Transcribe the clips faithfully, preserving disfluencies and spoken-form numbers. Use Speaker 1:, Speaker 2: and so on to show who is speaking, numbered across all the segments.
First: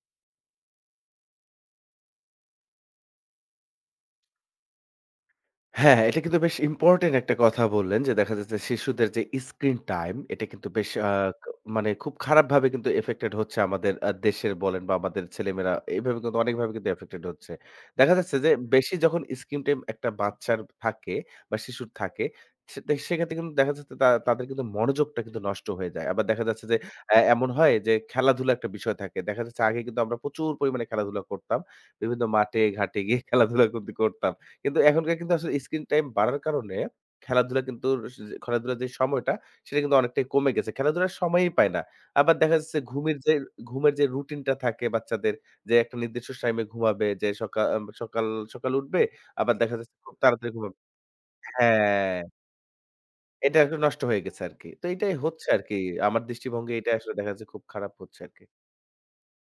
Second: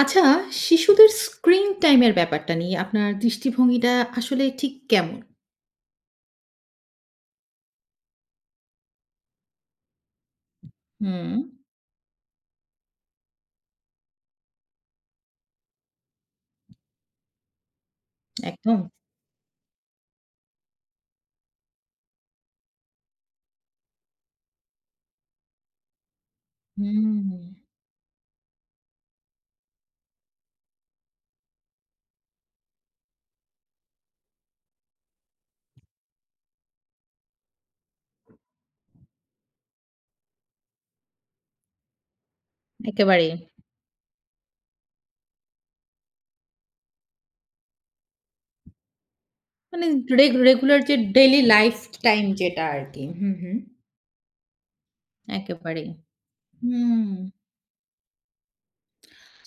Speaker 1: আচ্ছা, শিশুদের স্ক্রিন টাইমের ব্যাপারটা নিয়ে আপনার দৃষ্টিভঙ্গিটা আসলে ঠিক কেমন?
Speaker 2: হ্যাঁ, এটা কিন্তু বেশ ইম্পোর্টেন্ট একটা কথা বললেন যে দেখা যাচ্ছে শিশুদের যে স্ক্রিন টাইম এটা কিন্তু বেশ আ
Speaker 1: হুম,
Speaker 2: ক মানে খুব খারাপভাবে কিন্তু এফেক্টেড হচ্ছে আমাদের আ দেশের বলেন বা আমাদের ছেলেমেয়েরা এভাবে কিন্তু অনেকভাবে কিন্তু এফেক্টেড হচ্ছে। দেখা যাচ্ছে যে
Speaker 1: একদম।
Speaker 2: বেশি যখন স্ক্রিন টাইম একটা বাচ্চার থাকে বা শিশুর থাকে সে তে- সেক্ষেত্রে কিন্তু দেখা যাচ্ছে তা তাদের কিন্তু মনোযোগটা কিন্তু নষ্ট হয়ে যায়। আবার দেখা যাচ্ছে যে এ
Speaker 1: হুম,
Speaker 2: এমন হয় যে খেলাধুলা একটা বিষয় থাকে। দেখা যাচ্ছে আগে কিন্তু আমরা প্রচুর পরিমাণে খেলাধুলা করতাম। বিভিন্ন মাঠে ঘাটে গিয়ে খেলাধুলা কিন্তু করতাম। কিন্তু এখনকার কিন্তু আসলে স্ক্রিন টাইম বাড়ার কারণে খেলাধুলা কিন্তু স যে খেলাধুলার যে সময়টা সেটা কিন্তু অনেকটাই কমে গেছে। খেলাধুলার সময়ই পায় না। আবার দেখা যাচ্ছে ঘুমের
Speaker 1: একেবারেই।
Speaker 2: যে ঘুমের যে রুটিনটা থাকে বাচ্চাদের যে একটা নির্দিষ্ট টাইমে ঘুমাবে যে সকা আম সকাল, সকাল উঠবে আবার দেখা
Speaker 1: মানে
Speaker 2: যাচ্ছে খুব
Speaker 1: রেগ
Speaker 2: তাড়াতাড়ি ঘুমাবে।
Speaker 1: রেগুলার যে ডেইলি লাইফ
Speaker 2: হ্যাঁ,
Speaker 1: টাইম যেটা আরকি। হুম, হুম।
Speaker 2: এটা একটু নষ্ট হয়ে গেছে আরকি। তো এটাই হচ্ছে আরকি।
Speaker 1: একেবারেই।
Speaker 2: আমার দৃষ্টিভঙ্গি এটা
Speaker 1: হুম।
Speaker 2: আসলে দেখা যাচ্ছে খুব খারাপ হচ্ছে আরকি।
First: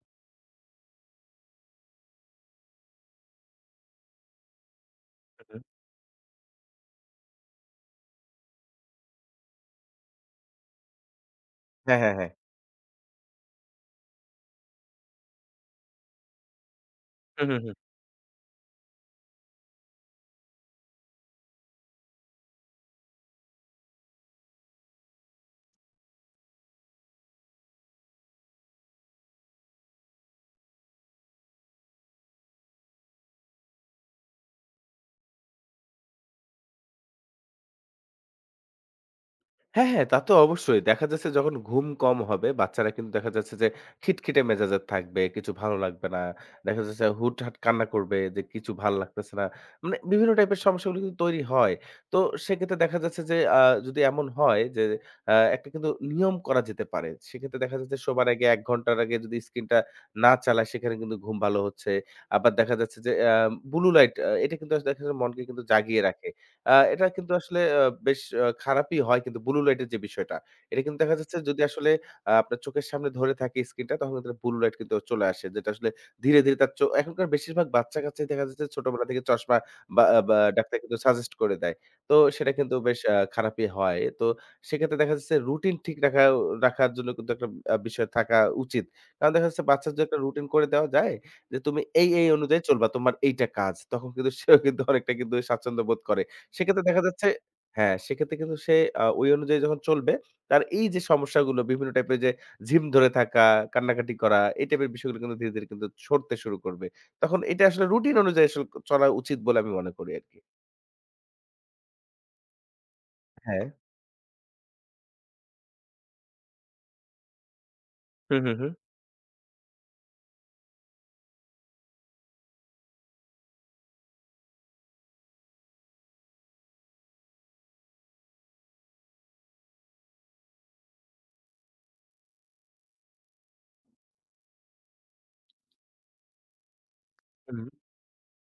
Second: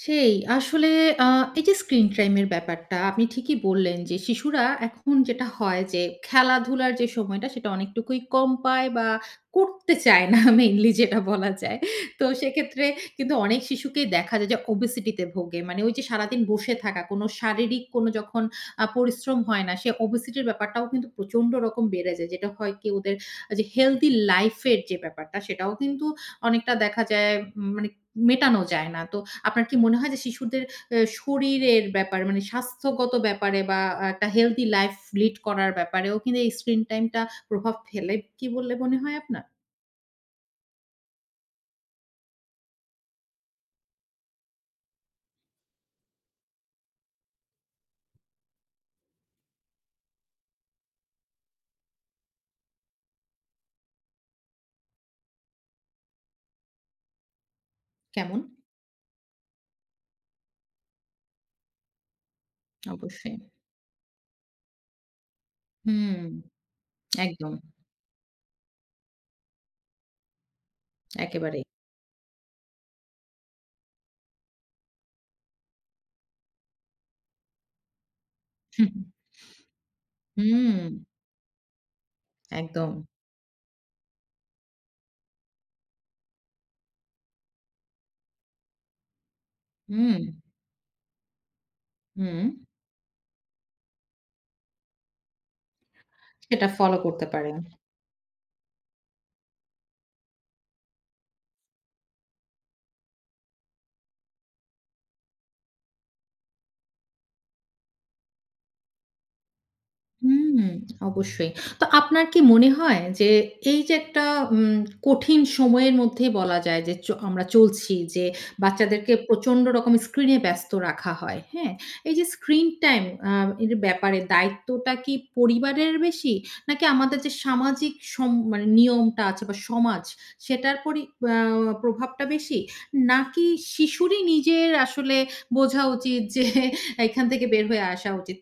Speaker 1: সেই আসলে আ এই যে স্ক্রিন টাইম এর ব্যাপারটা আপনি ঠিকই বললেন যে শিশুরা এখন
Speaker 2: হু,
Speaker 1: যেটা
Speaker 2: হু।
Speaker 1: হয় যে খেলাধুলার যে সময়টা সেটা অনেকটুকুই কম পায় বা করতে চায় না মেইনলি যেটা বলা যায়।
Speaker 2: হ্যাঁ, হ্যাঁ,
Speaker 1: তো
Speaker 2: হ্যাঁ।
Speaker 1: সেক্ষেত্রে কিন্তু অনেক শিশুকেই দেখা যায় যে ওবেসিটি তে ভোগে। মানে ওই যে সারাদিন বসে থাকা কোনো
Speaker 2: হু, হু, হু।
Speaker 1: শারীরিক কোনো যখন আ পরিশ্রম হয় না সে ওবেসিটির ব্যাপারটাও কিন্তু প্রচন্ড রকম বেড়ে যায়। যেটা হয় কি ওদের যে হেলথি লাইফ এর যে ব্যাপারটা সেটাও কিন্তু অনেকটা দেখা যায় উম মানে মেটানো যায় না। তো আপনার কি মনে হয় যে শিশুদের অ্যা শরীরের ব্যাপারে মানে স্বাস্থ্যগত ব্যাপারে বা একটা হেলথি লাইফ লিড করার ব্যাপারেও কিন্তু এই স্ক্রিন টাইমটা প্রভাব ফেলে কি বললে মনে হয় আপনার?
Speaker 2: হ্যাঁ, হ্যাঁ, তা তো অবশ্যই। দেখা যাচ্ছে যখন ঘুম কম হবে, বাচ্চারা কিন্তু দেখা যাচ্ছে যে খিটখিটে মেজাজের থাকবে, কিছু ভালো লাগবে না। দেখা যাচ্ছে হুটহাট কান্না করবে যে কিছু ভাল লাগতেছে না। মানে বিভিন্ন টাইপের সমস্যাগুলো কিন্তু তৈরি হয়। তো সেক্ষেত্রে দেখা যাচ্ছে যে আ যদি এমন হয় যে আ একটা কিন্তু নিয়ম করা যেতে পারে। সেক্ষেত্রে দেখা যাচ্ছে শোবার
Speaker 1: কেমন?
Speaker 2: আগে এক ঘন্টার আগে যদি স্ক্রিনটা না চালায় সেখানে কিন্তু ঘুম ভালো হচ্ছে। আবার দেখা যাচ্ছে যে আ
Speaker 1: অবশ্যই।
Speaker 2: ব্লু লাইট আ এটা কিন্তু আসলে দেখা যায় মনকে কিন্তু জাগিয়ে
Speaker 1: হুম,
Speaker 2: রাখে। আ এটা কিন্তু
Speaker 1: একদম।
Speaker 2: আসলে আ বেশ আ খারাপই হয় কিন্তু ব্লু লাইটের যে বিষয়টা, এটা কিন্তু দেখা যাচ্ছে যদি
Speaker 1: একেবারেই।
Speaker 2: আসলে আ আপনার চোখের সামনে ধরে থাকে স্ক্রিনটা তখন কিন্তু ব্লু লাইট কিন্তু চলে আসে। যেটা আসলে ধীরে, ধীরে তার চো এখনকার বেশিরভাগ বাচ্চা-কাচ্চাই দেখা যাচ্ছে
Speaker 1: হুম,
Speaker 2: ছোটবেলা থেকে চশমা বা বা
Speaker 1: হুম,
Speaker 2: ডাক্তার কিন্তু সাজেস্ট করে দেয়। তো সেটা কিন্তু
Speaker 1: একদম।
Speaker 2: বেশ আ খারাপই হয়। তো সেক্ষেত্রে দেখা যাচ্ছে রুটিন ঠিক রাখা রাখার জন্য কিন্তু একটা আ বিষয় থাকা উচিত। কারণ দেখা যাচ্ছে বাচ্চার যদি একটা
Speaker 1: হুম,
Speaker 2: রুটিন করে দেওয়া যায় যে, "তুমি এই, এই
Speaker 1: হুম।
Speaker 2: অনুযায়ী চলবা। তোমার এইটা কাজ।" তখন কিন্তু সেও কিন্তু অনেকটা কিন্তু স্বাচ্ছন্দ্য বোধ করে।
Speaker 1: সেটা
Speaker 2: সেক্ষেত্রে
Speaker 1: ফলো
Speaker 2: দেখা
Speaker 1: করতে
Speaker 2: যাচ্ছে
Speaker 1: পারে।
Speaker 2: হ্যাঁ, সেক্ষেত্রে কিন্তু সে আ ওই অনুযায়ী যখন চলবে, তার এই যে সমস্যাগুলো বিভিন্ন টাইপের যে ঝিম ধরে থাকা, কান্নাকাটি করা, এই টাইপের বিষয়গুলো কিন্তু ধীরে, ধীরে কিন্তু সরতে শুরু করবে। তখন এটা আসলে রুটিন অনুযায়ী আসলে চলা উচিত বলে আমি মনে করি আরকি।
Speaker 1: হুম, অবশ্যই। তো আপনার কি মনে হয় যে
Speaker 2: হ্যাঁ।
Speaker 1: এই যে একটা উম কঠিন সময়ের মধ্যেই বলা যায় যে চ আমরা চলছি যে
Speaker 2: হুম, হুম, হুম,
Speaker 1: বাচ্চাদেরকে প্রচন্ড রকম স্ক্রিনে ব্যস্ত রাখা হয়, হ্যাঁ? এই যে স্ক্রিন টাইম আ এর ব্যাপারে দায়িত্বটা কি পরিবারের বেশি? নাকি আমাদের যে সামাজিক সম মানে নিয়মটা আছে বা সমাজ সেটার পরি আ প্রভাবটা বেশি? নাকি শিশুরই নিজের আসলে বোঝা উচিত যে এখান থেকে
Speaker 2: হুম।
Speaker 1: বের হয়ে আসা উচিত?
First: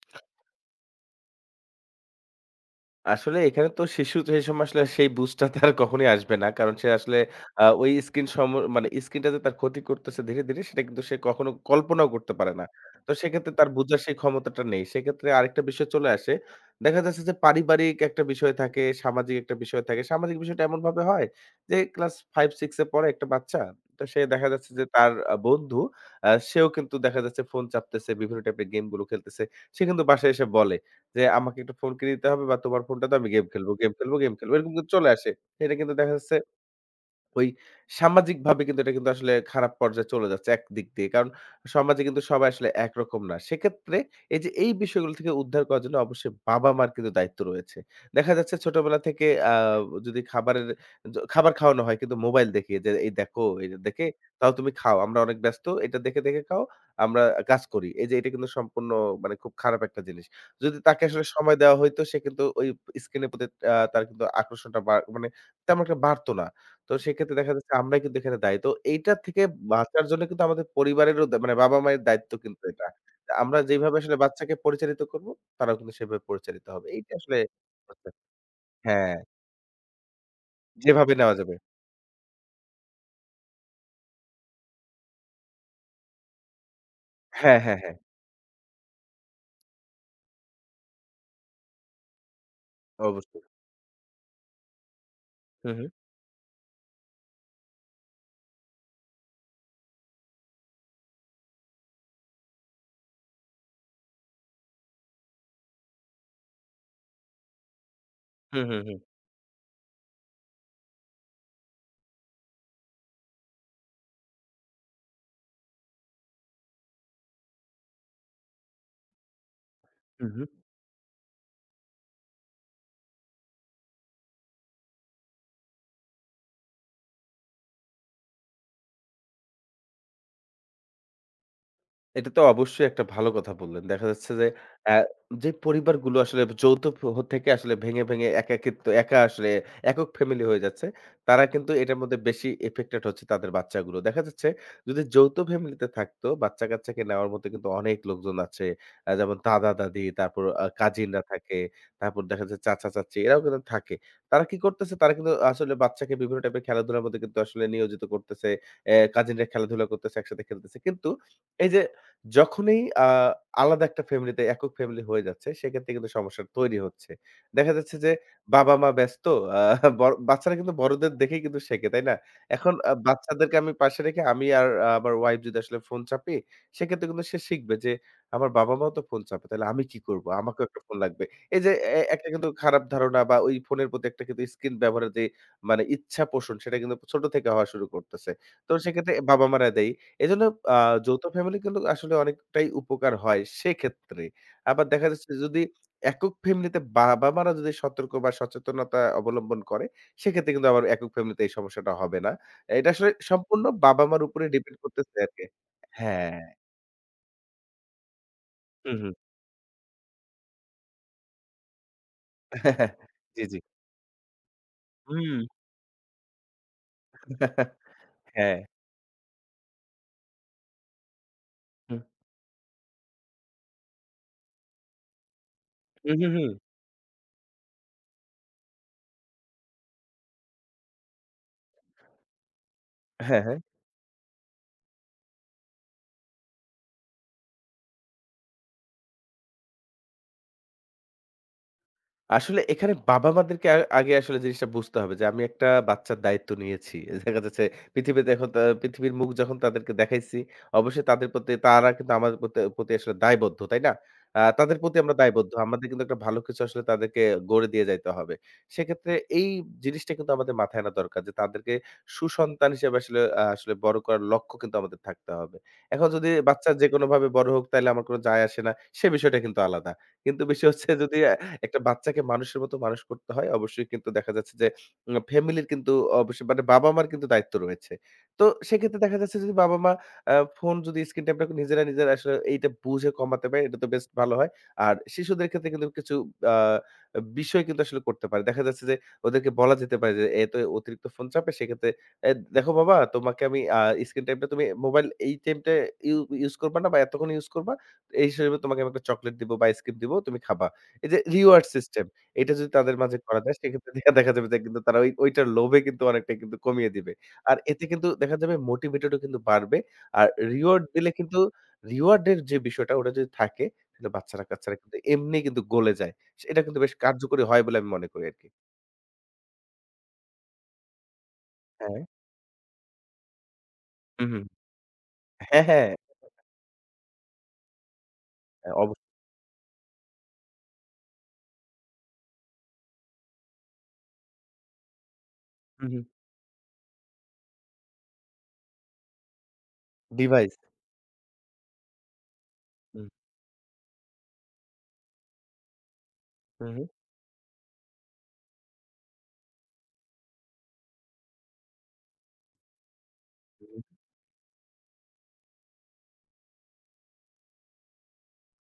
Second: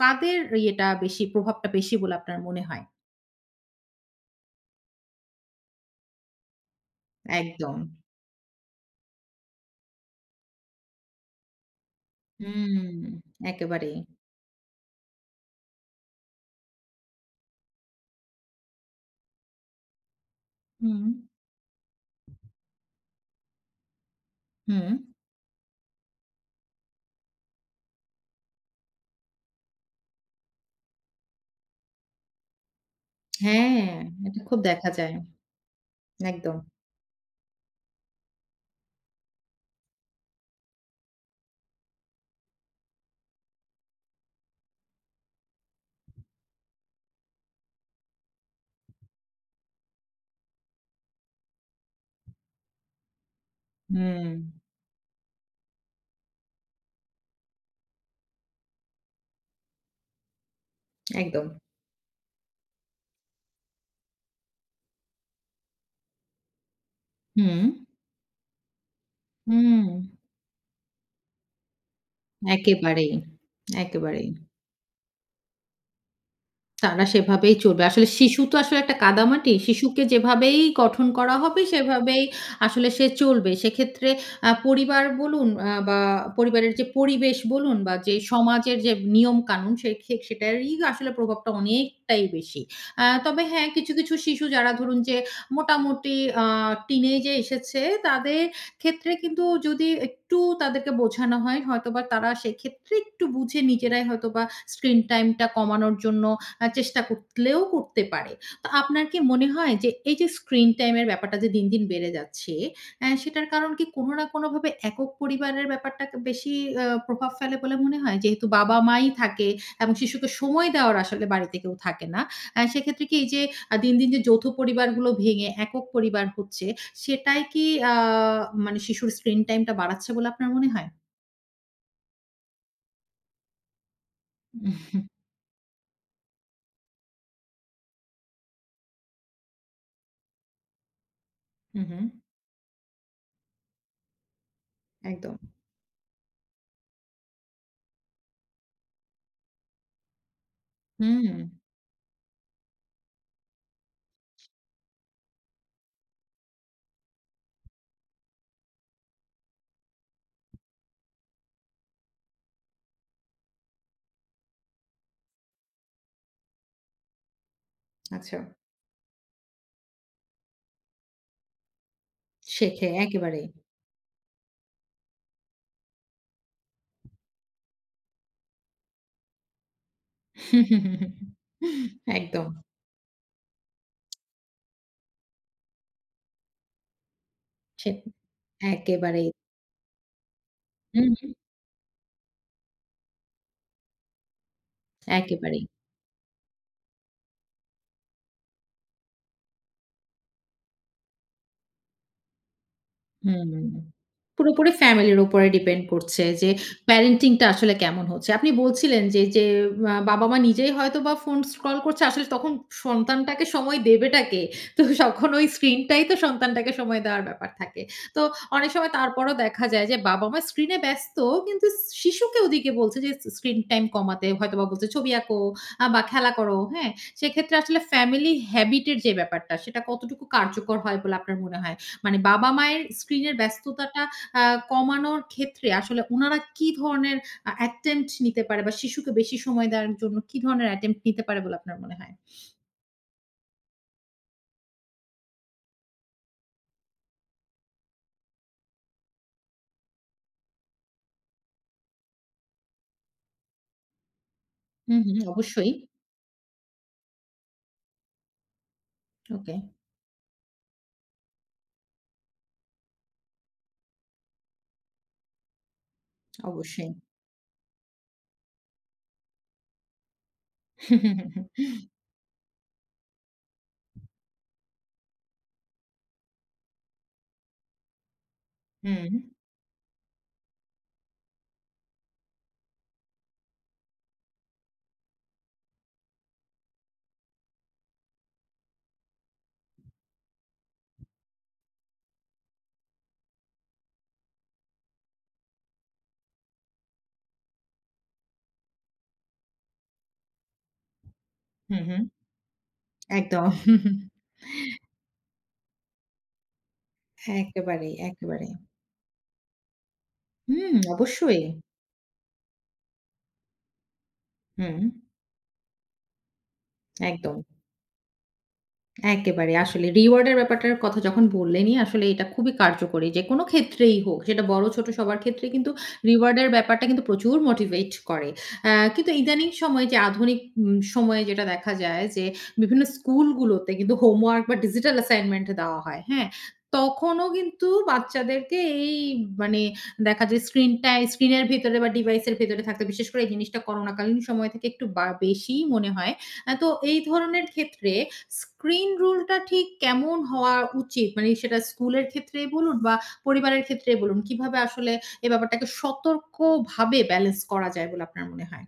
Speaker 1: কাদের ইয়েটা বেশি প্রভাবটা বেশি বলে আপনার মনে হয়?
Speaker 2: আসলে এখানে তো শিশু সেই সময় আসলে সেই বুঝটা তার কখনোই আসবে না। কারণ সে আসলে আ
Speaker 1: একদম।
Speaker 2: ওই স্ক্রিন সম মানে স্ক্রিনটা যে তার ক্ষতি করতেছে ধীরে, ধীরে সেটা কিন্তু সে কখনো কল্পনাও করতে পারে না।
Speaker 1: হুম,
Speaker 2: তো সেক্ষেত্রে তার
Speaker 1: একেবারেই।
Speaker 2: বুঝার সেই ক্ষমতাটা নেই। সেক্ষেত্রে আরেকটা বিষয় চলে আসে। দেখা যাচ্ছে যে পারিবারিক একটা বিষয় থাকে, সামাজিক একটা বিষয় থাকে। সামাজিক বিষয়টা
Speaker 1: হুম,
Speaker 2: এমনভাবে হয় যে ক্লাস পাঁচ ছয় এ পড়ে একটা বাচ্চা। তো সে দেখা যাচ্ছে যে
Speaker 1: হুম।
Speaker 2: তার আ বন্ধু আ সেও কিন্তু দেখা যাচ্ছে ফোন চাপতেছে, বিভিন্ন টাইপের গেমগুলো খেলতেছে। সে কিন্তু বাসায় এসে বলে। যে আমাকে একটা ফোন কিনে দিতে হবে বা তোমার ফোনটাতে আমি গেম খেলব,
Speaker 1: হ্যাঁ,
Speaker 2: গেম খেলব, গেম
Speaker 1: এটা
Speaker 2: খেলব।
Speaker 1: খুব
Speaker 2: এরকম
Speaker 1: দেখা
Speaker 2: কিন্তু চলে
Speaker 1: যায়।
Speaker 2: আসে। এটা কিন্তু দেখা যাচ্ছে
Speaker 1: একদম।
Speaker 2: ওই সামাজিকভাবে কিন্তু এটা কিন্তু আসলে খারাপ পর্যায়ে চলে যাচ্ছে একদিক দিয়ে। কারণ সমাজে কিন্তু সবাই আসলে একরকম না। সেক্ষেত্রে এই যে এই বিষয়গুলো থেকে উদ্ধার করার জন্য অবশ্যই বাবা-মার কিন্তু দায়িত্ব রয়েছে। দেখা যাচ্ছে ছোটবেলা থেকে আ যদি খাবারের য খাবার খাওয়ানো হয় কিন্তু মোবাইল দেখিয়ে যে, "এই দেখো, এটা দেখে
Speaker 1: হুম,
Speaker 2: তাও তুমি খাও। আমরা অনেক ব্যস্ত। এটা দেখে, দেখে খাও। আমরা কাজ করি।" এই যে এটা কিন্তু সম্পূর্ণ মানে খুব খারাপ একটা জিনিস। যদি তাকে আসলে
Speaker 1: একদম।
Speaker 2: সময় দেওয়া হইতো সে কিন্তু ওই স্ক্রিনের প্রতি আ তার কিন্তু আকর্ষণটা বা মানে তেমন একটা বাড়তো না। তো সেক্ষেত্রে দেখা
Speaker 1: হুম,
Speaker 2: যাচ্ছে আমরাই কিন্তু এখানে দায়ী। তো এইটা থেকে
Speaker 1: হুম।
Speaker 2: বাঁচার জন্য কিন্তু আমাদের পরিবারেরও দা মানে বাবা-মায়ের দায়িত্ব কিন্তু এটা।
Speaker 1: একেবারেই,
Speaker 2: তা আমরা যেভাবে আসলে
Speaker 1: একেবারেই।
Speaker 2: বাচ্চাকে পরিচালিত করব, তারাও কিন্তু সেভাবে পরিচালিত হবে।
Speaker 1: তারা
Speaker 2: এইটা আসলে
Speaker 1: সেভাবেই চলবে। আসলে শিশু তো আসলে একটা
Speaker 2: হ্যাঁ,
Speaker 1: কাদামাটি। শিশুকে যেভাবেই গঠন
Speaker 2: যেভাবে
Speaker 1: করা
Speaker 2: নেওয়া যাবে।
Speaker 1: হবে সেভাবেই আসলে সে চলবে। সেক্ষেত্রে আ পরিবার বলুন আ বা পরিবারের যে পরিবেশ
Speaker 2: হ্যাঁ,
Speaker 1: বলুন
Speaker 2: হ্যাঁ,
Speaker 1: বা
Speaker 2: হ্যাঁ।
Speaker 1: যে সমাজের যে নিয়মকানুন সে খে সেটারই আসলে প্রভাবটা অনেকটাই বেশি। আ তবে
Speaker 2: অবশ্যই।
Speaker 1: হ্যাঁ, কিছু, কিছু শিশু যারা ধরুন যে
Speaker 2: হু, হু।
Speaker 1: মোটামুটি আ টিনেজে এসেছে তাদের ক্ষেত্রে কিন্তু যদি একটু তাদেরকে বোঝানো হয় হয়তোবা তারা সেক্ষেত্রে একটু বুঝে নিজেরাই হয়তোবা স্ক্রিন টাইমটা কমানোর জন্য আ চেষ্টা করলেও করতে পারে।
Speaker 2: হু,
Speaker 1: তো
Speaker 2: হু, হু।
Speaker 1: আপনার কি মনে হয় যে এই যে স্ক্রিন টাইম এর ব্যাপারটা যে দিন, দিন বেড়ে যাচ্ছে, অ্যা সেটার কারণ কি কোনো না কোনোভাবে একক পরিবারের ব্যাপারটাকে বেশি আ প্রভাব ফেলে বলে মনে হয়? যেহেতু বাবা-মাই থাকে এবং
Speaker 2: হু,
Speaker 1: শিশুকে
Speaker 2: হু।
Speaker 1: সময় দেওয়ার আসলে বাড়িতে কেউ থাকে না। অ্যা সেক্ষেত্রে কি এই যে আ দিন, দিন যে যৌথ পরিবারগুলো ভেঙে একক পরিবার হচ্ছে, সেটাই কি আ মানে শিশুর স্ক্রিন টাইমটা বাড়াচ্ছে বলে আপনার মনে হয়?
Speaker 2: এটা তো অবশ্যই একটা ভালো কথা বললেন। দেখা যাচ্ছে যে অ্যা
Speaker 1: উহু,
Speaker 2: যে পরিবারগুলো আসলে যৌথ প থেকে আসলে ভেঙে, ভেঙে একাকিত্ব একা আসলে একক ফ্যামিলি হয়ে যাচ্ছে, তারা কিন্তু
Speaker 1: উহু,
Speaker 2: এটার মধ্যে বেশি এফেক্টেড হচ্ছে তাদের বাচ্চাগুলো। দেখা যাচ্ছে যদি
Speaker 1: একদম।
Speaker 2: যৌথ ফ্যামিলিতে থাকতো বাচ্চা-কাচ্চাকে নেওয়ার মতো কিন্তু অনেক লোকজন আছে। আ যেমন দাদা-দাদি, তারপর আ কাজিনরা
Speaker 1: হুম,
Speaker 2: থাকে, তারপর দেখা যাচ্ছে চাচা-চাচী এরাও কিন্তু থাকে। তারা কি করতেছে? তারা কিন্তু আসলে বাচ্চাকে বিভিন্ন টাইপের খেলাধুলার মধ্যে কিন্তু আসলে নিয়োজিত করতেছে। অ্যা কাজিনরা খেলাধুলা করতেছে, একসাথে খেলতেছে। কিন্তু এই যে যখনই আ আলাদা একটা ফ্যামিলিতে একক ফ্যামিলি হয়ে যাচ্ছে, সেক্ষেত্রে কিন্তু সমস্যা তৈরি হচ্ছে। দেখা যাচ্ছে যে
Speaker 1: আচ্ছা।
Speaker 2: বাবা-মা ব্যস্ত, আ বড় বাচ্চারা কিন্তু বড়দের দেখেই কিন্তু শেখে, তাই না? এখন
Speaker 1: শেখে
Speaker 2: আ
Speaker 1: একেবারেই।
Speaker 2: বাচ্চাদেরকে আমি পাশে রেখে আমি আর আহ, আমার ওয়াইফ যদি আসলে ফোন চাপি, সেক্ষেত্রে কিন্তু সে শিখবে যে আমার বাবা-মাও তো ফোন চাপে, তাহলে আমি কি করব?
Speaker 1: হুম,
Speaker 2: আমাকেও
Speaker 1: হুম,
Speaker 2: একটা
Speaker 1: হুম,
Speaker 2: ফোন
Speaker 1: হুম,
Speaker 2: লাগবে। এই যে এ
Speaker 1: হুম।
Speaker 2: একটা
Speaker 1: একদম।
Speaker 2: কিন্তু খারাপ ধারণা বা ওই ফোনের প্রতি একটা কিন্তু স্ক্রিন ব্যবহারের যে মানে ইচ্ছা পোষণ, সেটা কিন্তু ছোট থেকে হওয়া শুরু
Speaker 1: সে
Speaker 2: করতেছে। তো সেক্ষেত্রে
Speaker 1: একেবারেই।
Speaker 2: বাবা-মারা দেয় এজন্য আ
Speaker 1: হুম,
Speaker 2: যৌথ
Speaker 1: হুম।
Speaker 2: ফ্যামিলি কিন্তু আসলে অনেকটাই উপকার হয় সেক্ষেত্রে। আবার দেখা যাচ্ছে যদি
Speaker 1: একেবারেই।
Speaker 2: একক ফ্যামিলিতে বাবা-মারা যদি সতর্ক বা সচেতনতা অবলম্বন করে, সেক্ষেত্রে কিন্তু আবার একক ফ্যামিলিতে এই সমস্যাটা হবে না। এটা আসলে
Speaker 1: হুম।
Speaker 2: সম্পূর্ণ বাবা-মার উপরে
Speaker 1: পুরোপুরি
Speaker 2: ডিপেন্ড করতেছে
Speaker 1: ফ্যামিলির
Speaker 2: আরকি।
Speaker 1: উপরে ডিপেন্ড করছে
Speaker 2: হ্যাঁ।
Speaker 1: যে প্যারেন্টিং টা আসলে কেমন হচ্ছে। আপনি
Speaker 2: হুম,
Speaker 1: বলছিলেন
Speaker 2: হুম।
Speaker 1: যে, যে আ বাবা-মা নিজেই হয়তোবা ফোন স্ক্রল করছে আসলে তখন
Speaker 2: জি,
Speaker 1: সন্তানটাকে
Speaker 2: জি।
Speaker 1: সময় দেবেটা কে? তো তখন
Speaker 2: হুম।
Speaker 1: ওই স্ক্রিনটাই তো সন্তানটাকে সময় দেওয়ার ব্যাপার থাকে। তো
Speaker 2: হ্যাঁ।
Speaker 1: অনেক সময় তারপরও দেখা যায় যে বাবা-মা স্ক্রিনে ব্যস্ত কিন্তু শিশুকে ওদিকে বলছে যে স্ক্রিন টাইম কমাতে হয়তোবা বলছে ছবি আঁকো আ বা
Speaker 2: হুম,
Speaker 1: খেলা
Speaker 2: হুম, হুম।
Speaker 1: করো, হ্যাঁ? সেক্ষেত্রে আসলে ফ্যামিলি হ্যাবিট এর যে ব্যাপারটা সেটা কতটুকু কার্যকর হয় বলে আপনার মনে হয়? মানে বাবা-মায়ের স্ক্রিনের
Speaker 2: হ্যাঁ, হ্যাঁ।
Speaker 1: ব্যস্ততাটা আ কমানোর ক্ষেত্রে আসলে উনারা কি ধরনের আ attempt নিতে পারে বা শিশুকে বেশি সময় দেওয়ার জন্য কি ধরনের attempt নিতে পারে বলে আপনার মনে হয়?
Speaker 2: আসলে এখানে বাবা-মাদেরকে আ আগে আসলে জিনিসটা বুঝতে হবে যে, আমি একটা বাচ্চার দায়িত্ব নিয়েছি। দেখা যাচ্ছে পৃথিবীতে এখন তা পৃথিবীর মুখ যখন তাদেরকে দেখাইছি, অবশ্যই তাদের প্রতি তারা কিন্তু আমাদের প্রতি প্রতি আসলে দায়বদ্ধ, তাই না? আ তাদের প্রতি
Speaker 1: হুম,
Speaker 2: আমরা
Speaker 1: হুম,
Speaker 2: দায়বদ্ধ।
Speaker 1: অবশ্যই।
Speaker 2: আমাদের কিন্তু একটা ভালো কিছু আসলে তাদেরকে গড়ে দিয়ে যাইতে হবে। সেক্ষেত্রে এই
Speaker 1: ওকে,
Speaker 2: জিনিসটা কিন্তু আমাদের মাথায় আনা দরকার যে, তাদেরকে সুসন্তান হিসেবে আসলে আ আসলে বড় করার লক্ষ্য কিন্তু আমাদের থাকতে হবে। এখন যদি বাচ্চা
Speaker 1: অবশ্যই।
Speaker 2: যেকোনোভাবে বড় হোক, তাইলে আমার কোনো যায় আসে না। সে বিষয়টা কিন্তু আলাদা। কিন্তু বিষয় হচ্ছে যদি অ্যা একটা বাচ্চাকে মানুষের মতো মানুষ করতে হয়, অবশ্যই কিন্তু দেখা যাচ্ছে যে উম ফ্যামিলির কিন্তু অবশ্যই মানে বাবা-মার কিন্তু দায়িত্ব রয়েছে। তো
Speaker 1: হুম,
Speaker 2: সেক্ষেত্রে
Speaker 1: হুম,
Speaker 2: দেখা যাচ্ছে যদি বাবা-মা আ ফোন যদি স্ক্রিন টাইমটা নিজেরা, নিজেরা আসলে এইটা বুঝে কমাতে পারে, এটা তো বেশ ভালো হয়। আর শিশুদের ক্ষেত্রে কিন্তু কিছু আ বিষয় কিন্তু আসলে করতে পারে। দেখা যাচ্ছে যে ওদেরকে বলা যেতে পারে যে, "এ তো অতিরিক্ত ফোন চাপে সেক্ষেত্রে এ দেখো বাবা তোমাকে আমি আ স্ক্রিন টাইমটা তুমি মোবাইল এই টাইমটা ইউ ইউজ করবা না বা এতক্ষণ ইউজ করবা" এই হিসেবে তোমাকে আমি একটা চকোলেট দিব বা আইসক্রিম দিব, তুমি খাবা। এই যে রিওয়ার্ড
Speaker 1: হুম, হুম,
Speaker 2: সিস্টেম এটা যদি তাদের মাঝে করা
Speaker 1: একদম।
Speaker 2: যায় সেক্ষেত্রে দেখা দেখা যাবে যে কিন্তু তারা ওই ওইটার লোভে কিন্তু অনেকটাই কিন্তু কমিয়ে দিবে। আর এতে
Speaker 1: একেবারেই,
Speaker 2: কিন্তু দেখা
Speaker 1: একেবারেই।
Speaker 2: যাবে মোটিভেটেড ও কিন্তু বাড়বে। আর
Speaker 1: হুম,
Speaker 2: রিওয়ার্ড দিলে কিন্তু
Speaker 1: অবশ্যই।
Speaker 2: রিওয়ার্ড এর যে বিষয়টা ওটা যদি থাকে তাহলে বাচ্চারা-কাচ্চারা
Speaker 1: হুম,
Speaker 2: কিন্তু এমনি কিন্তু গলে যায়। সে- এটা কিন্তু বেশ
Speaker 1: একদম।
Speaker 2: কার্যকরী হয় বলে আমি মনে করি আরকি।
Speaker 1: একেবারে আসলে reward এর ব্যাপারটার কথা যখন বললেনই,
Speaker 2: হ্যাঁ।
Speaker 1: আসলে এটা খুবই কার্যকরী। যেকোনো ক্ষেত্রেই হোক,
Speaker 2: হু, হু।
Speaker 1: সেটা বড় ছোট সবার ক্ষেত্রে
Speaker 2: হ্যাঁ,
Speaker 1: কিন্তু
Speaker 2: হ্যাঁ।
Speaker 1: reward এর ব্যাপারটা কিন্তু প্রচুর মোটিভেট করে। অ্যা কিন্তু
Speaker 2: অবশ্যই।
Speaker 1: ইদানিং সময়ে যে আধুনিক উম সময়ে যেটা দেখা যায় যে বিভিন্ন স্কুলগুলোতে কিন্তু হোমওয়ার্ক বা ডিজিটাল অ্যাসাইনমেন্ট দেওয়া
Speaker 2: হু, হু।
Speaker 1: হয়, হ্যাঁ? তখনও কিন্তু বাচ্চাদেরকে এই মানে দেখা যায়
Speaker 2: ডিভাইস।
Speaker 1: স্ক্রিন টাই স্ক্রিনের ভেতরে বা ডিভাইসের ভেতরে থাকতে বিশেষ
Speaker 2: হুম।
Speaker 1: করে এই জিনিসটা করোনাকালীন সময় থেকে একটু বা বেশিই মনে হয়। অ্যা
Speaker 2: হু,
Speaker 1: তো
Speaker 2: হু।
Speaker 1: এই ধরনের ক্ষেত্রে স্ক্রিন রুলটা ঠিক কেমন হওয়া উচিত? মানে সেটা স্কুলের ক্ষেত্রেই বলুন বা পরিবারের ক্ষেত্রেই বলুন, কিভাবে আসলে এই ব্যাপারটাকে সতর্কভাবে ব্যালেন্স করা যায় বলে আপনার মনে হয়?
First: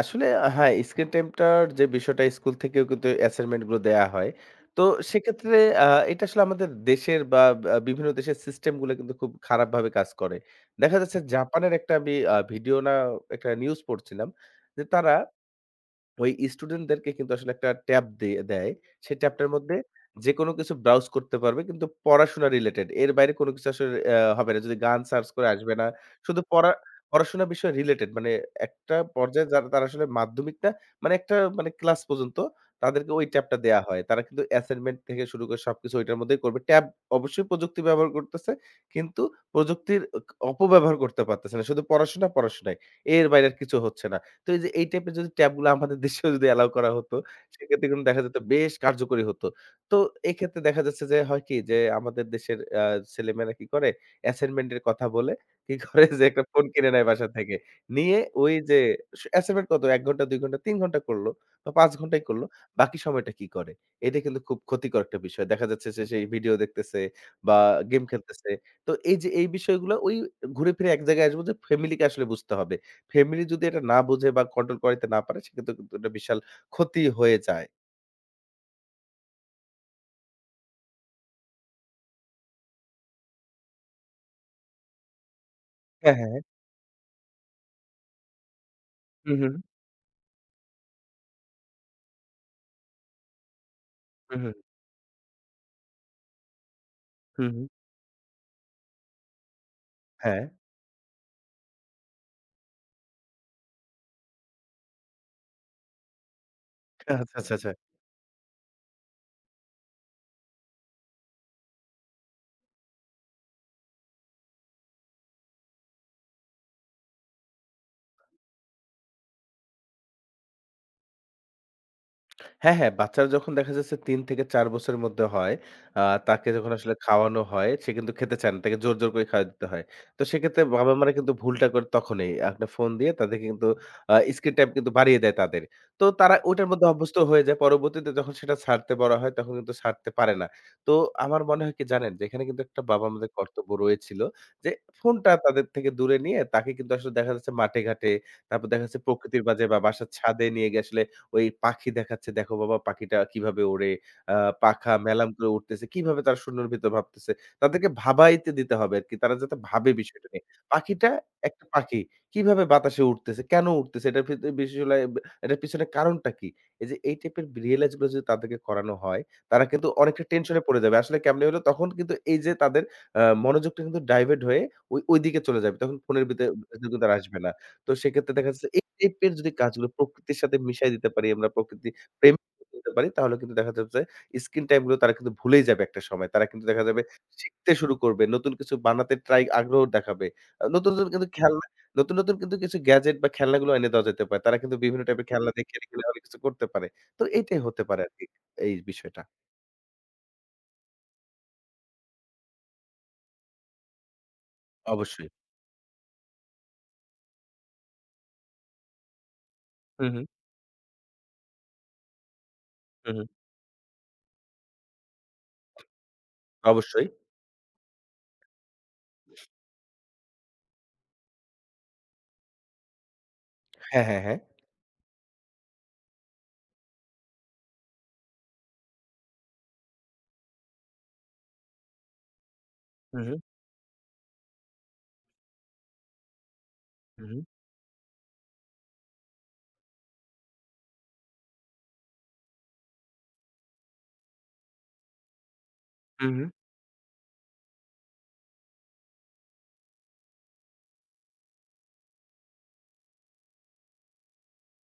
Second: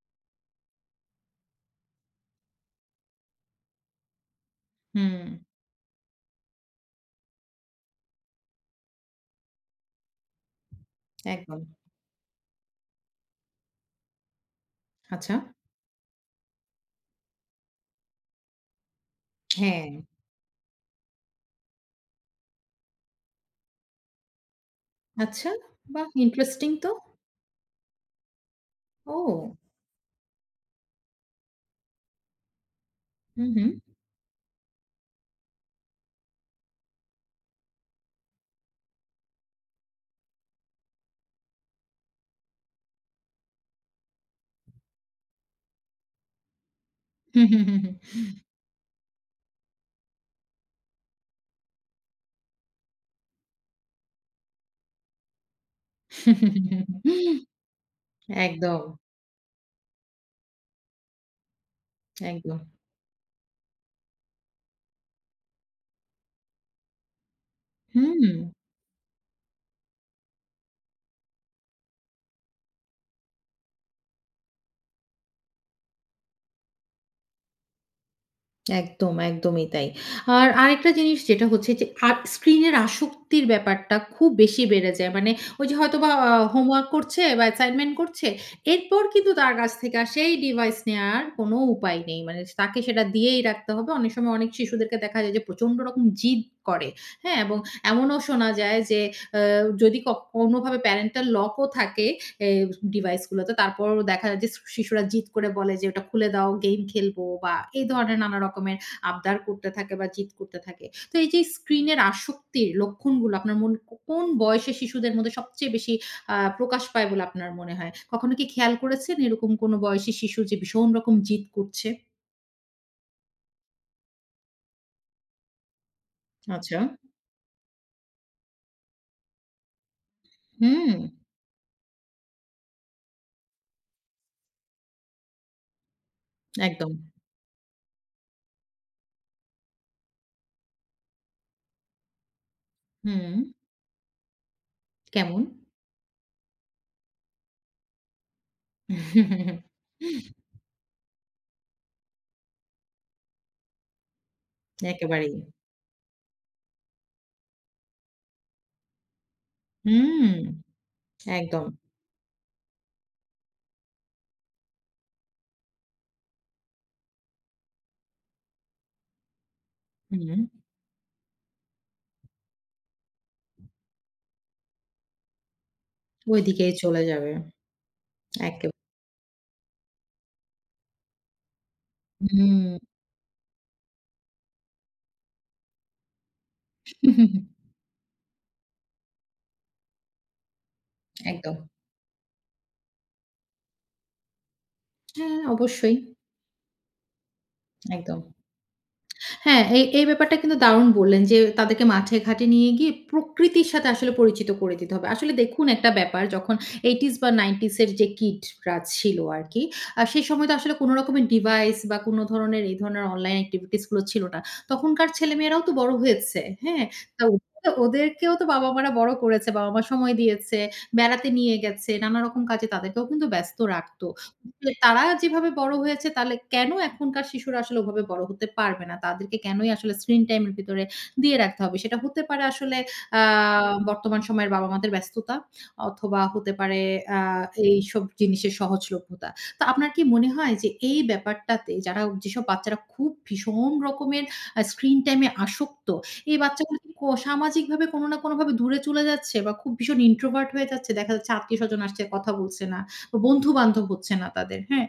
Speaker 2: আসলে হ্যাঁ, স্ক্রিন টাইমটার যে বিষয়টা স্কুল থেকেও কিন্তু অ্যাসাইনমেন্ট গুলো দেয়া হয়। তো
Speaker 1: হুম,
Speaker 2: সেক্ষেত্রে আ এটা আসলে আমাদের দেশের বা আ বিভিন্ন দেশের সিস্টেম গুলো কিন্তু খুব খারাপভাবে কাজ করে। দেখা যাচ্ছে
Speaker 1: একদম।
Speaker 2: জাপানের একটা আমি আ ভিডিও না একটা নিউজ পড়ছিলাম যে তারা
Speaker 1: আচ্ছা।
Speaker 2: ওই স্টুডেন্টদেরকে কিন্তু আসলে একটা ট্যাব দিয়ে দেয়। সেই ট্যাবটার মধ্যে
Speaker 1: হ্যাঁ।
Speaker 2: যেকোনো কিছু ব্রাউজ করতে পারবে কিন্তু পড়াশোনা রিলেটেড। এর বাইরে কোনো কিছু আসলে অ্যা হবে না। যদি গান সার্চ করে
Speaker 1: আচ্ছা,
Speaker 2: আসবে না।
Speaker 1: বাহ!
Speaker 2: শুধু
Speaker 1: ইন্টারেস্টিং
Speaker 2: পড়া
Speaker 1: তো।
Speaker 2: পড়াশোনা বিষয় রিলেটেড মানে একটা পর্যায়ে
Speaker 1: ও!
Speaker 2: যারা তারা আসলে মাধ্যমিক না মানে একটা মানে ক্লাস পর্যন্ত তাদেরকে ওই
Speaker 1: হুম,
Speaker 2: ট্যাবটা
Speaker 1: হুম।
Speaker 2: দেয়া হয়। তারা কিন্তু অ্যাসাইনমেন্ট থেকে শুরু করে সবকিছু ওইটার মধ্যেই করবে। ট্যাব অবশ্যই প্রযুক্তি ব্যবহার করতেছে কিন্তু প্রযুক্তির অ অপব্যবহার করতে পারতেছে না। শুধু পড়াশোনা, পড়াশোনাই। এর বাইরে আর কিছু হচ্ছে না। তো এই যে এই টাইপের যদি ট্যাব গুলো আমাদের দেশেও যদি এলাও করা হতো,
Speaker 1: হুম, হুম, হুম,
Speaker 2: সেক্ষেত্রে
Speaker 1: হুম।
Speaker 2: কিন্তু দেখা যেত বেশ কার্যকরী হতো। তো এক্ষেত্রে দেখা যাচ্ছে যে হয় কি যে আমাদের দেশের আ ছেলেমেয়েরা কি করে অ্যাসাইনমেন্ট এর কথা বলে কি করে যে
Speaker 1: হুম
Speaker 2: একটা
Speaker 1: হুম
Speaker 2: ফোন কিনে
Speaker 1: হুম
Speaker 2: নেয়
Speaker 1: হুম
Speaker 2: বাসা
Speaker 1: হুম।
Speaker 2: থেকে। নিয়ে ওই যে
Speaker 1: একদম,
Speaker 2: অ্যাসাইনমেন্ট কত এক ঘন্টা, দুই ঘন্টা, তিন ঘন্টা করল বা পাঁচ ঘন্টাই করলো।
Speaker 1: একদম।
Speaker 2: বাকি সময়টা কি করে? এটা কিন্তু খুব ক্ষতিকর একটা বিষয়। দেখা যাচ্ছে সে সেই ভিডিও দেখতেছে বা গেম
Speaker 1: হুম।
Speaker 2: খেলতেছে। তো এই যে এই বিষয়গুলো ওই ঘুরে ফিরে এক জায়গায় আসবো যে ফ্যামিলি কে আসলে বুঝতে হবে। ফ্যামিলি যদি এটা না বুঝে বা কন্ট্রোল করাইতে না পারে সেক্ষেত্রে কিন্তু একটা বিশাল ক্ষতি হয়ে যায়।
Speaker 1: একদম, একদমই তাই। আর আরেকটা জিনিস যেটা হচ্ছে যে আ স্ক্রিনের আসক্তির ব্যাপারটা খুব বেশি বেড়ে যায়। মানে ওই যে হয়তোবা
Speaker 2: হ্যাঁ,
Speaker 1: আ
Speaker 2: হ্যাঁ।
Speaker 1: হোমওয়ার্ক করছে বা অ্যাসাইনমেন্ট করছে, এরপর কিন্তু
Speaker 2: হু, হু,
Speaker 1: তার কাছ থেকে আর সেই ডিভাইস নেয়ার কোনো উপায় নেই। মানে তাকে সেটা দিয়েই রাখতে হবে। অনেক সময়
Speaker 2: হু, হু,
Speaker 1: অনেক শিশুদেরকে দেখা যায় যে প্রচন্ড রকম জিদ করে, হ্যাঁ?
Speaker 2: হু,
Speaker 1: এবং
Speaker 2: হু।
Speaker 1: এমনও শোনা যায় যে যদি ক
Speaker 2: হ্যাঁ।
Speaker 1: কোনোভাবে প্যারেন্টাল লক ও থাকে এ ডিভাইসগুলোতে তারপরও দেখা যায় যে শ শিশুরা জিদ করে বলে যে, "ওটা খুলে দাও, গেম খেলবো"
Speaker 2: আচ্ছা, আচ্ছা,
Speaker 1: বা
Speaker 2: আচ্ছা।
Speaker 1: এই ধরনের নানা রকমের আবদার করতে থাকে বা জিদ করতে থাকে। তো এই যে স্ক্রিনের আসক্তির লক্ষণগুলো আপনার মন কো কোন বয়সে শিশুদের মধ্যে সবচেয়ে বেশি আ প্রকাশ পায় বলে আপনার মনে হয়? কখনো কি খেয়াল করেছেন এরকম কোনো বয়সী শিশু যে ভীষণ রকম জিদ করছে?
Speaker 2: হ্যাঁ, হ্যাঁ, বাচ্চারা যখন দেখা যাচ্ছে তিন থেকে চার বছরের মধ্যে হয়, আ তাকে যখন
Speaker 1: আচ্ছা।
Speaker 2: আসলে খাওয়ানো হয়, সে কিন্তু খেতে চায় না। তাকে জোর, জোর করে খাইয়ে দিতে হয়। তো সেক্ষেত্রে
Speaker 1: হুম,
Speaker 2: বাবা-মারা কিন্তু ভুলটা করে তখনই। একটা ফোন দিয়ে তাদেরকে কিন্তু আ স্ক্রিন টাইম কিন্তু বাড়িয়ে দেয় তাদের। তো তারা ওটার মধ্যে
Speaker 1: একদম।
Speaker 2: অভ্যস্ত হয়ে যায়। পরবর্তীতে যখন সেটা ছাড়তে বলা হয়, তখন কিন্তু ছাড়তে পারে না। তো আমার মনে হয় কি জানেন? যে এখানে কিন্তু একটা বাবা-মাদের
Speaker 1: হুম,
Speaker 2: কর্তব্য রয়েছিল যে ফোনটা
Speaker 1: কেমন?
Speaker 2: তাদের থেকে দূরে নিয়ে তাকে কিন্তু আসলে দেখা যাচ্ছে মাঠে-ঘাটে, তারপর দেখা যাচ্ছে প্রকৃতির মাঝে বা বাসার ছাদে নিয়ে গিয়ে আসলে ওই পাখি দেখাচ্ছে, "দেখো বাবা পাখিটা কিভাবে ওড়ে, আ পাখা মেলাম
Speaker 1: একেবারেই।
Speaker 2: করে উঠতেছে। কিভাবে তারা শূন্যের ভিতর ভাবতেছে।" তাদেরকে ভাবাইতে দিতে হবে আরকি। তারা যাতে ভাবে বিষয়টা
Speaker 1: হুম।
Speaker 2: নিয়ে। পাখিটা একটা
Speaker 1: একদম।
Speaker 2: পাখি। কিভাবে বাতাসে উঠতেছে, কেন উঠতেছে? এটার ভিতরে বিশেষলাই এটার পিছনে কারণটা কি? এই যে এই টাইপের রিয়ালাইজ গুলো যদি তাদেরকে করানো হয়, তারা কিন্তু অনেকটা
Speaker 1: হুম,
Speaker 2: টেনশনে পড়ে যাবে। আসলে কেমনে হলো? তখন কিন্তু এই যে তাদের আ মনোযোগটা কিন্তু ডাইভার্ট হয়ে ওই ওইদিকে চলে যাবে। তখন ফোনের ভিতরে
Speaker 1: ওইদিকেই
Speaker 2: কিন্তু
Speaker 1: চলে
Speaker 2: তারা
Speaker 1: যাবে।
Speaker 2: আসবে না। তো সেক্ষেত্রে দেখা
Speaker 1: একে
Speaker 2: যাচ্ছে এই টাইপের যদি কাজগুলো প্রকৃতির সাথে মিশায় দিতে পারি আমরা প্রকৃতি প্রেম
Speaker 1: হুম,
Speaker 2: করতে পারি তাহলে কিন্তু দেখা যাচ্ছে স্ক্রিন টাইম গুলো তারা কিন্তু ভুলেই যাবে একটা সময়। তারা কিন্তু দেখা যাবে শিখতে শুরু করবে। নতুন কিছু বানাতে ট্রাই আগ্রহ দেখাবে। আ নতুন, নতুন কিন্তু
Speaker 1: একদম।
Speaker 2: খেলনা নতুন, নতুন কিন্তু কিছু গ্যাজেট বা খেলনাগুলো এনে দেওয়া যেতে পারে। তারা কিন্তু বিভিন্ন টাইপের
Speaker 1: হ্যাঁ,
Speaker 2: খেলনা দিয়ে খেলে,
Speaker 1: অবশ্যই।
Speaker 2: খেলে অনেক কিছু করতে পারে। তো এইটাই হতে পারে
Speaker 1: একদম।
Speaker 2: আরকি এই বিষয়টা।
Speaker 1: হ্যাঁ, এই এই ব্যাপারটা কিন্তু দারুণ বললেন যে, তাদেরকে মাঠে ঘাটে নিয়ে গিয়ে প্রকৃতির সাথে আসলে পরিচিত করে দিতে হবে।
Speaker 2: অবশ্যই।
Speaker 1: আসলে দেখুন একটা ব্যাপার যখন এইটিস বা নাইন্টিস এর যে কিডরা ছিল আরকি, আ
Speaker 2: হুম,
Speaker 1: সেই
Speaker 2: হুম,
Speaker 1: সময় তো আসলে কোন রকমের ডিভাইস বা কোন ধরনের এই ধরনের
Speaker 2: হুম, হুম।
Speaker 1: অনলাইন এক্টিভিটিস গুলো ছিল না। তখনকার ছেলেমেয়েরাও তো বড় হয়েছে, হ্যাঁ?
Speaker 2: অবশ্যই।
Speaker 1: তা ওদেরকে- ওদেরকেও তো বাবা-মারা বড় করেছে, বাবা-মা সময় দিয়েছে, বেড়াতে নিয়ে গেছে, নানা রকম কাজে তাদেরকেও কিন্তু ব্যস্ত রাখত।
Speaker 2: হ্যাঁ, হ্যাঁ, হ্যাঁ।
Speaker 1: যে তারা যেভাবে বড় হয়েছে তাহলে কেন এখনকার শিশুরা আসলে ওভাবে বড় হতে পারবে না? তাদেরকে কেনই আসলে স্ক্রিন টাইম এর ভিতরে দিয়ে রাখতে হবে? সেটা হতে পারে আসলে আ
Speaker 2: হুম, হুম,
Speaker 1: বর্তমান সময়ের বাবা-মাদের ব্যস্ততা অথবা হতে পারে আ
Speaker 2: হুম, হুম, হুম।
Speaker 1: এইসব জিনিসের সহজলভ্যতা। তো আপনার কি মনে হয় যে এই ব্যাপারটাতে যারা যেসব বাচ্চারা খুব ভীষণ রকমের আ স্ক্রিন টাইম এ আসক্ত, এই
Speaker 2: হুম।
Speaker 1: বাচ্চাগুলো কি কো সামাজিকভাবে কোনো না কোনোভাবে দূরে চলে যাচ্ছে বা খুব ভীষণ ইন্ট্রোভার্ট হয়ে যাচ্ছে? দেখা যাচ্ছে আত্মীয়স্বজন আসছে, কথা বলছে না। বন্ধু-বান্ধব হচ্ছে না তাদের, হ্যাঁ?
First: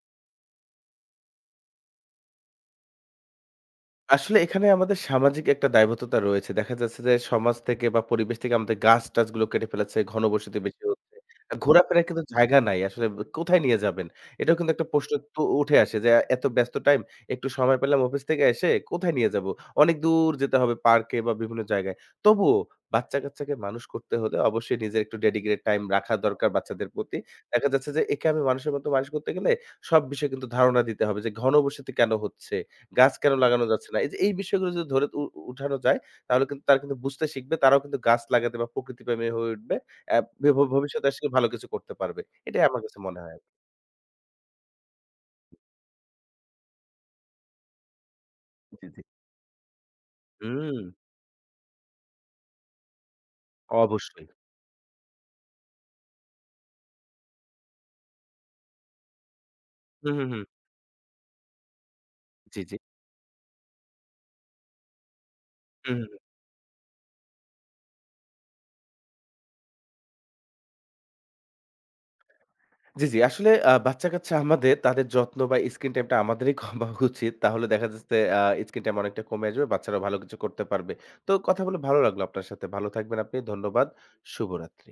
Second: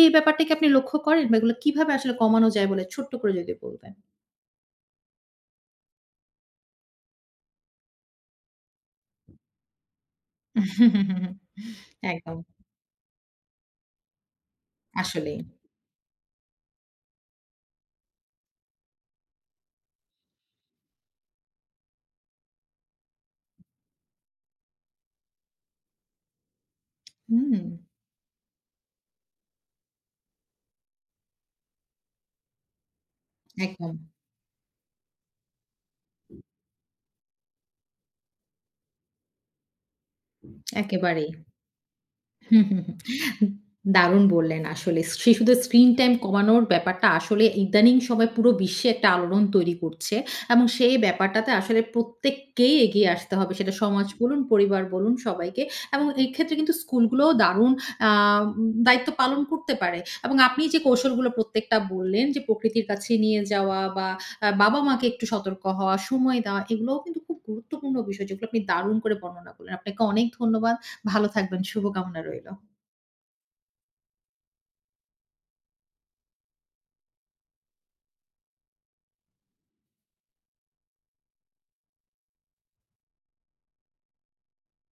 Speaker 1: এই ব্যাপারটা কি আপনি লক্ষ্য করেন বা এগুলো কিভাবে আসলে কমানো যায় বলে ছোট্ট করে যদি বলতেন?
Speaker 2: আসলে এখানে আমাদের সামাজিক একটা দায়বদ্ধতা রয়েছে। দেখা যাচ্ছে যে সমাজ থেকে বা পরিবেশ থেকে আমাদের গাছ-টাছগুলো কেটে ফেলেছে, ঘনবসতি বেশি হচ্ছে। আ ঘোরাফেরার কিন্তু
Speaker 1: একদম।
Speaker 2: জায়গা নাই। আসলে ব কোথায় নিয়ে যাবেন? এটাও কিন্তু একটা প্রশ্ন
Speaker 1: আসলেই।
Speaker 2: তো উঠে আসে যে এত ব্যস্ত টাইম একটু সময় পেলাম অফিস থেকে এসে কোথায় নিয়ে যাবো? অনেক দূর যেতে হবে পার্কে বা বিভিন্ন জায়গায়। তবুও বাচ্চা-কাচ্চাকে মানুষ করতে হলে অবশ্যই নিজের একটু ডেডিকেটেড টাইম রাখা দরকার বাচ্চাদের প্রতি।
Speaker 1: হুম,
Speaker 2: দেখা যাচ্ছে যে একে আমি মানুষের মতো মানুষ করতে গেলে সব বিষয়ে কিন্তু ধারণা দিতে হবে যে ঘনবসতি কেন হচ্ছে? গাছ কেন লাগানো যাচ্ছে
Speaker 1: একদম।
Speaker 2: না? এই যে এই বিষয়গুলো যদি ধরে উ উ- উঠানো যায় তাহলে কিন্তু তারা কিন্তু বুঝতে শিখবে। তারাও কিন্তু গাছ লাগাতে বা প্রকৃতি প্রেমী হয়ে উঠবে। অ্যা ভি ভব ভবিষ্যতে আসলে
Speaker 1: একেবারেই।
Speaker 2: ভালো কিছু করতে পারবে।
Speaker 1: হুম,
Speaker 2: এটাই
Speaker 1: হুম,
Speaker 2: আমার কাছে মনে হয়
Speaker 1: হুম।
Speaker 2: আরকি।
Speaker 1: দারুণ বললেন আসলে। সে শুধু স্ক্রিন টাইম কমানোর ব্যাপারটা আসলে ইদানিং সময় পুরো বিশ্বে
Speaker 2: জি, জি।
Speaker 1: একটা আলোড়ন তৈরি করছে এবং
Speaker 2: হুম,
Speaker 1: সেই ব্যাপারটাতে আসলে প্রত্যেককেই এগিয়ে আসতে হবে। সেটা সমাজ
Speaker 2: অবশ্যই।
Speaker 1: বলুন, পরিবার বলুন সবাইকে এবং এই ক্ষেত্রে কিন্তু স্কুলগুলোও দারুণ আ দায়িত্ব পালন করতে পারে
Speaker 2: হুম, হুম,
Speaker 1: এবং
Speaker 2: হুম।
Speaker 1: আপনি যে কৌশলগুলো প্রত্যেকটা বললেন যে
Speaker 2: জি, জি।
Speaker 1: প্রকৃতির কাছে নিয়ে যাওয়া বা আ বাবা-মাকে একটু সতর্ক হওয়া,
Speaker 2: হুম, হুম।
Speaker 1: সময় দেওয়া এগুলোও কিন্তু খুব গুরুত্বপূর্ণ বিষয় যেগুলো আপনি দারুণ করে বর্ণনা করলেন। আপনাকে অনেক ধন্যবাদ। ভালো থাকবেন শুভকামনা রইল।
Speaker 2: জি, জি। আসলে আ বাচ্চা-কাচ্চা আমাদের তাদের যত্ন বা স্ক্রিন টাইমটা আমাদেরই কমা উচিত। তাহলে দেখা যাচ্ছে আ স্ক্রিন টাইম অনেকটা কমে আসবে। বাচ্চারা ভালো কিছু করতে পারবে। তো কথা বলে ভালো লাগলো আপনার সাথে। ভালো থাকবেন আপনি। ধন্যবাদ। শুভরাত্রি।